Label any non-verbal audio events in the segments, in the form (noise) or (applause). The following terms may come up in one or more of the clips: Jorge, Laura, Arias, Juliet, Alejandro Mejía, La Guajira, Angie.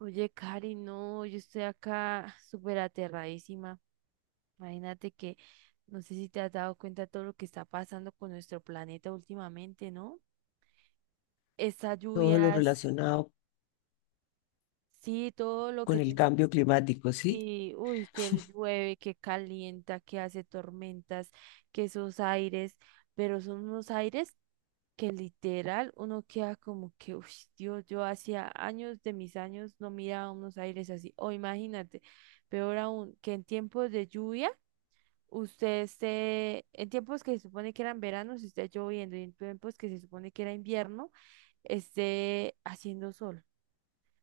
Oye, Cari, no, yo estoy acá súper aterradísima. Imagínate que no sé si te has dado cuenta de todo lo que está pasando con nuestro planeta últimamente, ¿no? Estas Todo lo lluvias, relacionado sí, todo lo con que el tiene. cambio climático, ¿sí? Y, uy, que llueve, que calienta, que hace tormentas, que esos aires, pero son unos aires que literal uno queda como que, uy, Dios, yo hacía años de mis años no miraba unos aires así. O imagínate, peor aún, que en tiempos de lluvia, usted esté, en tiempos que se supone que eran veranos, esté lloviendo, y en tiempos que se supone que era invierno, esté haciendo sol,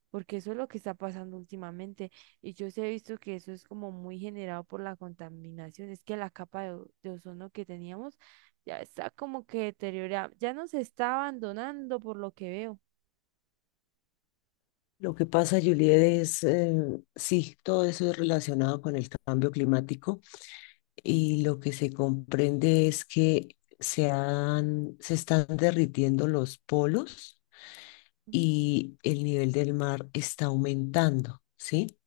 porque eso es lo que está pasando últimamente. Y yo sí he visto que eso es como muy generado por la contaminación. Es que la capa de, de ozono que teníamos ya está como que deteriorada, ya nos está abandonando por lo que veo. Lo que pasa, Juliet, es, sí, todo eso es relacionado con el cambio climático y lo que se comprende es que se están derritiendo los polos y el nivel del mar está aumentando, ¿sí?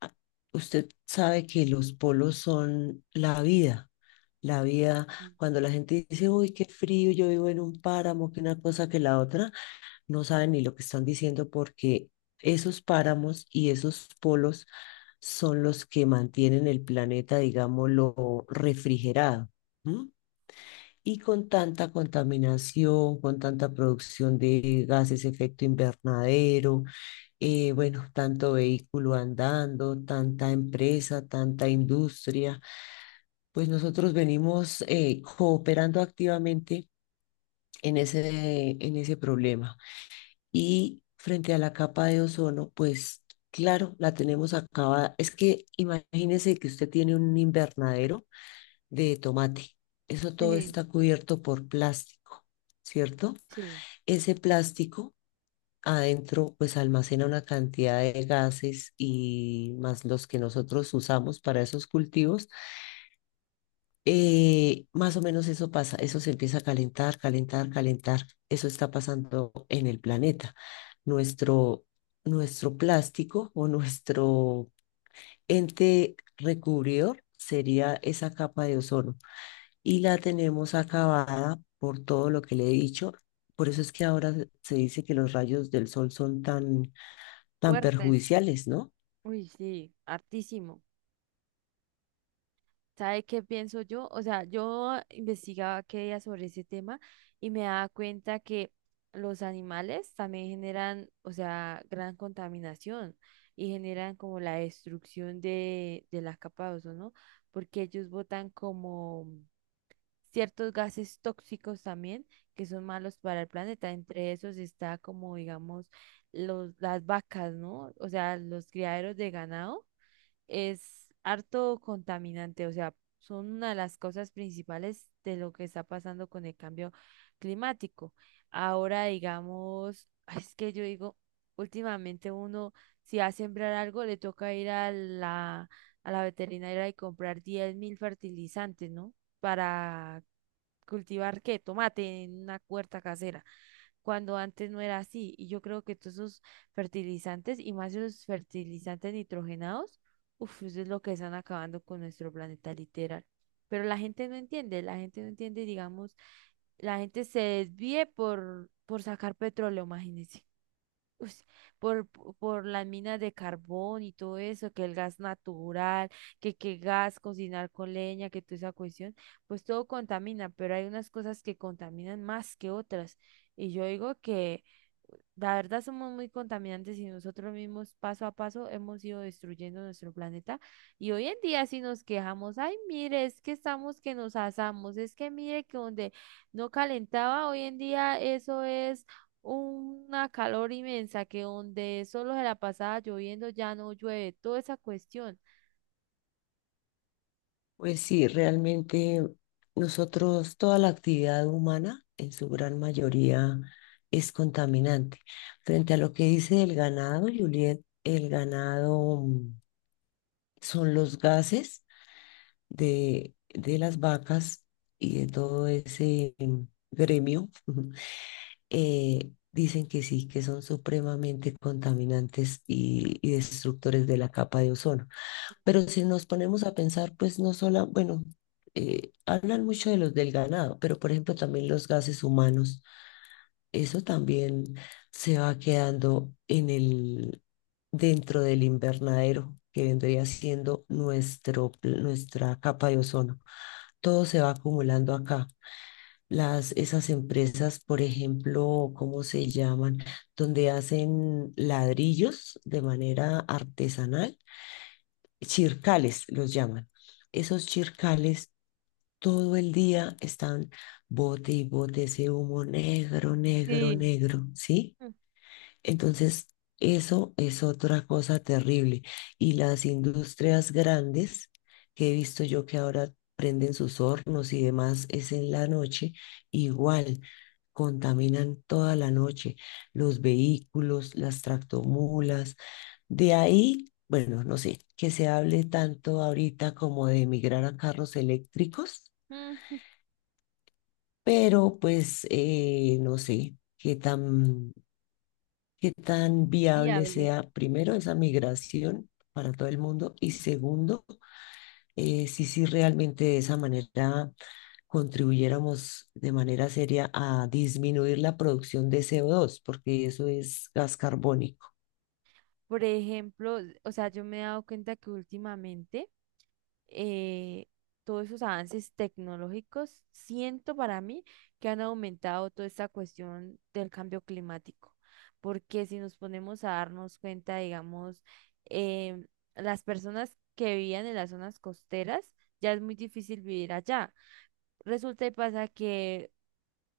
Ah, usted sabe que los polos son la vida. La vida, cuando la gente dice, uy, qué frío, yo vivo en un páramo, que una cosa que la otra, no saben ni lo que están diciendo porque esos páramos y esos polos son los que mantienen el planeta, digámoslo, refrigerado. ¿M? Y con tanta contaminación, con tanta producción de gases efecto invernadero, bueno, tanto vehículo andando, tanta empresa, tanta industria, pues nosotros venimos cooperando activamente en en ese problema. Y frente a la capa de ozono, pues claro, la tenemos acabada. Es que imagínese que usted tiene un invernadero de tomate. Eso todo Sí, está cubierto por plástico, ¿cierto? sí, Ese plástico adentro pues almacena una cantidad de gases y más los que nosotros usamos para esos cultivos más o menos eso pasa, eso se empieza a calentar, calentar, calentar. Eso está pasando en el planeta. Nuestro, Nuestro plástico o nuestro ente recubridor sería esa capa de ozono y la tenemos acabada por todo lo que le he dicho. Por eso es que ahora se dice que los rayos del sol son tan fuertes. perjudiciales, ¿no? Uy, sí, hartísimo. ¿Sabe qué pienso yo? O sea, yo investigaba qué día sobre ese tema y me daba cuenta que los animales también generan, o sea, gran contaminación y generan como la destrucción de las capas de ozono, porque ellos botan como ciertos gases tóxicos también que son malos para el planeta. Entre esos está como, digamos, las vacas, ¿no? O sea, los criaderos de ganado es harto contaminante, o sea, son una de las cosas principales de lo que está pasando con el cambio climático. Ahora, digamos, (laughs) ay, es que yo digo, últimamente uno, si va a sembrar algo, le toca ir a la veterinaria y comprar 10 mil fertilizantes, ¿no? Para cultivar, ¿qué? Tomate en una huerta casera, cuando antes no era así. Y yo creo que todos esos fertilizantes, y más los fertilizantes nitrogenados, uff, eso es lo que están acabando con nuestro planeta literal. Pero la gente no entiende, la gente no entiende, digamos, la gente se desvíe por sacar petróleo, imagínense. Ush, por las minas de carbón y todo eso, que el gas natural, que qué gas, cocinar con leña, que toda esa cuestión, pues todo contamina, pero hay unas cosas que contaminan más que otras. Y yo digo que la verdad somos muy contaminantes y nosotros mismos paso a paso hemos ido destruyendo nuestro planeta, y hoy en día si nos quejamos, ay, mire, es que estamos que nos asamos, es que mire que donde no calentaba hoy en día, eso es una calor inmensa, que donde solo se la pasaba lloviendo ya no llueve, toda esa cuestión. Pues sí, realmente nosotros, toda la actividad humana en su gran mayoría es contaminante. Frente a lo que dice el ganado, Juliet, el ganado son los gases de las vacas y de todo ese gremio. (laughs) Dicen que sí, que son supremamente contaminantes y destructores de la capa de ozono. Pero si nos ponemos a pensar, pues no solo, bueno, hablan mucho de los del ganado, pero por ejemplo también los gases humanos, eso también se va quedando en dentro del invernadero, que vendría siendo nuestra capa de ozono. Todo se va acumulando acá. Esas empresas, por ejemplo, ¿cómo se llaman? Donde hacen ladrillos de manera artesanal, chircales los llaman. Esos chircales todo el día están bote y bote ese humo negro, negro, Sí. negro, ¿sí? Mm, Entonces, eso es otra cosa terrible. Y las industrias grandes, que he visto yo que ahora prenden sus hornos y demás es en la noche, igual contaminan toda la noche los vehículos, las tractomulas, de ahí, bueno, no sé, que se hable tanto ahorita como de migrar a carros eléctricos, mm, pero pues no sé qué tan viable viable. sea primero esa migración para todo el mundo y segundo, si sí realmente de esa manera contribuyéramos de manera seria a disminuir la producción de CO2, porque eso es gas carbónico. Por ejemplo, o sea, yo me he dado cuenta que últimamente eh, todos esos avances tecnológicos, siento para mí que han aumentado toda esta cuestión del cambio climático, porque si nos ponemos a darnos cuenta, digamos, em, las personas que vivían en las zonas costeras, ya es muy difícil vivir allá. Resulta y pasa que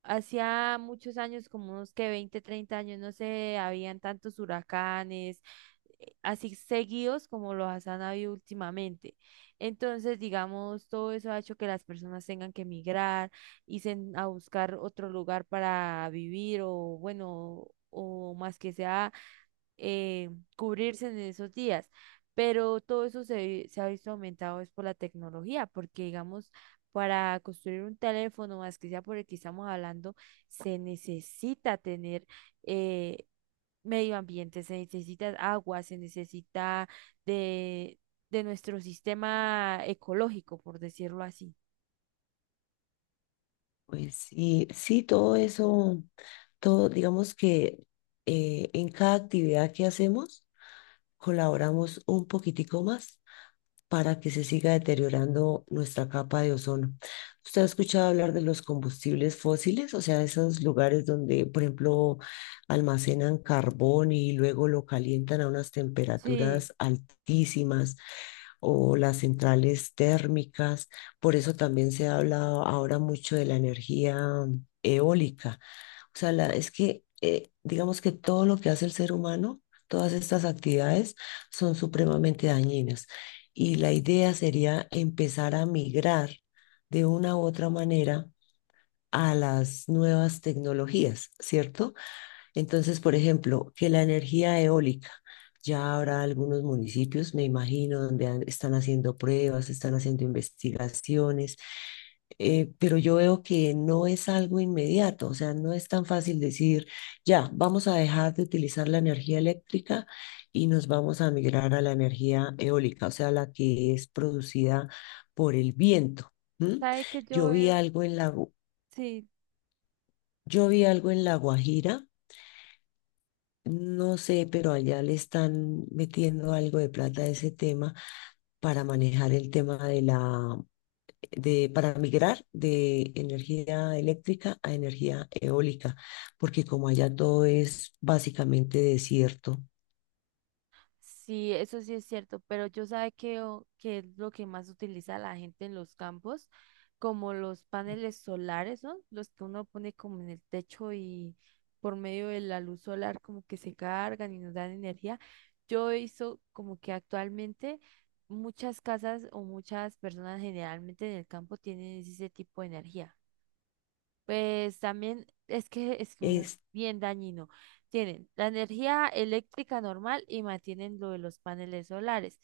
hacía muchos años, como unos que 20, 30 años, no se habían tantos huracanes así seguidos como los han habido últimamente. Entonces, digamos, todo eso ha hecho que las personas tengan que emigrar, irse a buscar otro lugar para vivir, o bueno, o más que sea, eh, cubrirse en esos días. Pero todo eso se ha visto aumentado es por la tecnología, porque digamos, para construir un teléfono, más que sea por el que estamos hablando, se necesita tener, eh, medio ambiente, se necesita agua, se necesita de, de nuestro sistema ecológico, por decirlo así. Pues sí, sí, todo eso, todo, digamos que en cada actividad que hacemos colaboramos un poquitico más para que se siga deteriorando nuestra capa de ozono. ¿Usted ha escuchado hablar de los combustibles fósiles? O sea, esos lugares donde, por ejemplo, almacenan carbón y luego lo calientan a unas Sí, temperaturas altísimas, o las centrales térmicas. Por eso también se habla ahora mucho de la energía eólica. O sea, es que digamos que todo lo que hace el ser humano, todas estas actividades son supremamente dañinas. Y la idea sería empezar a migrar de una u otra manera a las nuevas tecnologías, ¿cierto? Entonces, por ejemplo, que la energía eólica, ya habrá algunos municipios, me imagino, donde están haciendo pruebas, están haciendo investigaciones, pero yo veo que no es algo inmediato, o sea, no es tan fácil decir, ya, vamos a dejar de utilizar la energía eléctrica y nos vamos a migrar a la energía eólica, o sea, la que es producida por el viento. ¿M? ¿sabe que yo Yo vi veo? algo en la, Gu- Sí. yo vi algo en La Guajira. No sé, pero allá le están metiendo algo de plata a ese tema para manejar el tema de para migrar de energía eléctrica a energía eólica, porque como allá todo es básicamente desierto. Sí, eso sí es cierto, pero yo sabe que, que es lo que más utiliza la gente en los campos, como los paneles solares, ¿no? Los que uno pone como en el techo y por medio de la luz solar como que se cargan y nos dan energía. Yo hizo como que actualmente muchas casas o muchas personas generalmente en el campo tienen ese tipo de energía. Pues también es que uno es Es, bien dañino. Tienen la energía eléctrica normal y mantienen lo de los paneles solares.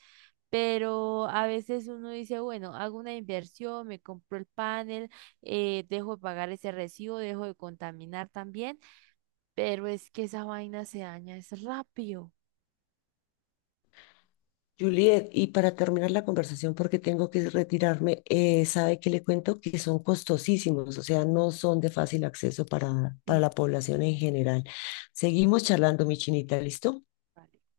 Pero a veces uno dice, bueno, hago una inversión, me compro el panel, dejo de pagar ese recibo, dejo de contaminar también, pero es que esa vaina se daña, es rápido. Juliet, y para terminar la conversación, porque tengo que retirarme, sabe que le cuento que son costosísimos, o sea, no son de fácil acceso para la Sí, población en general. Seguimos charlando, mi chinita, ¿listo? vale.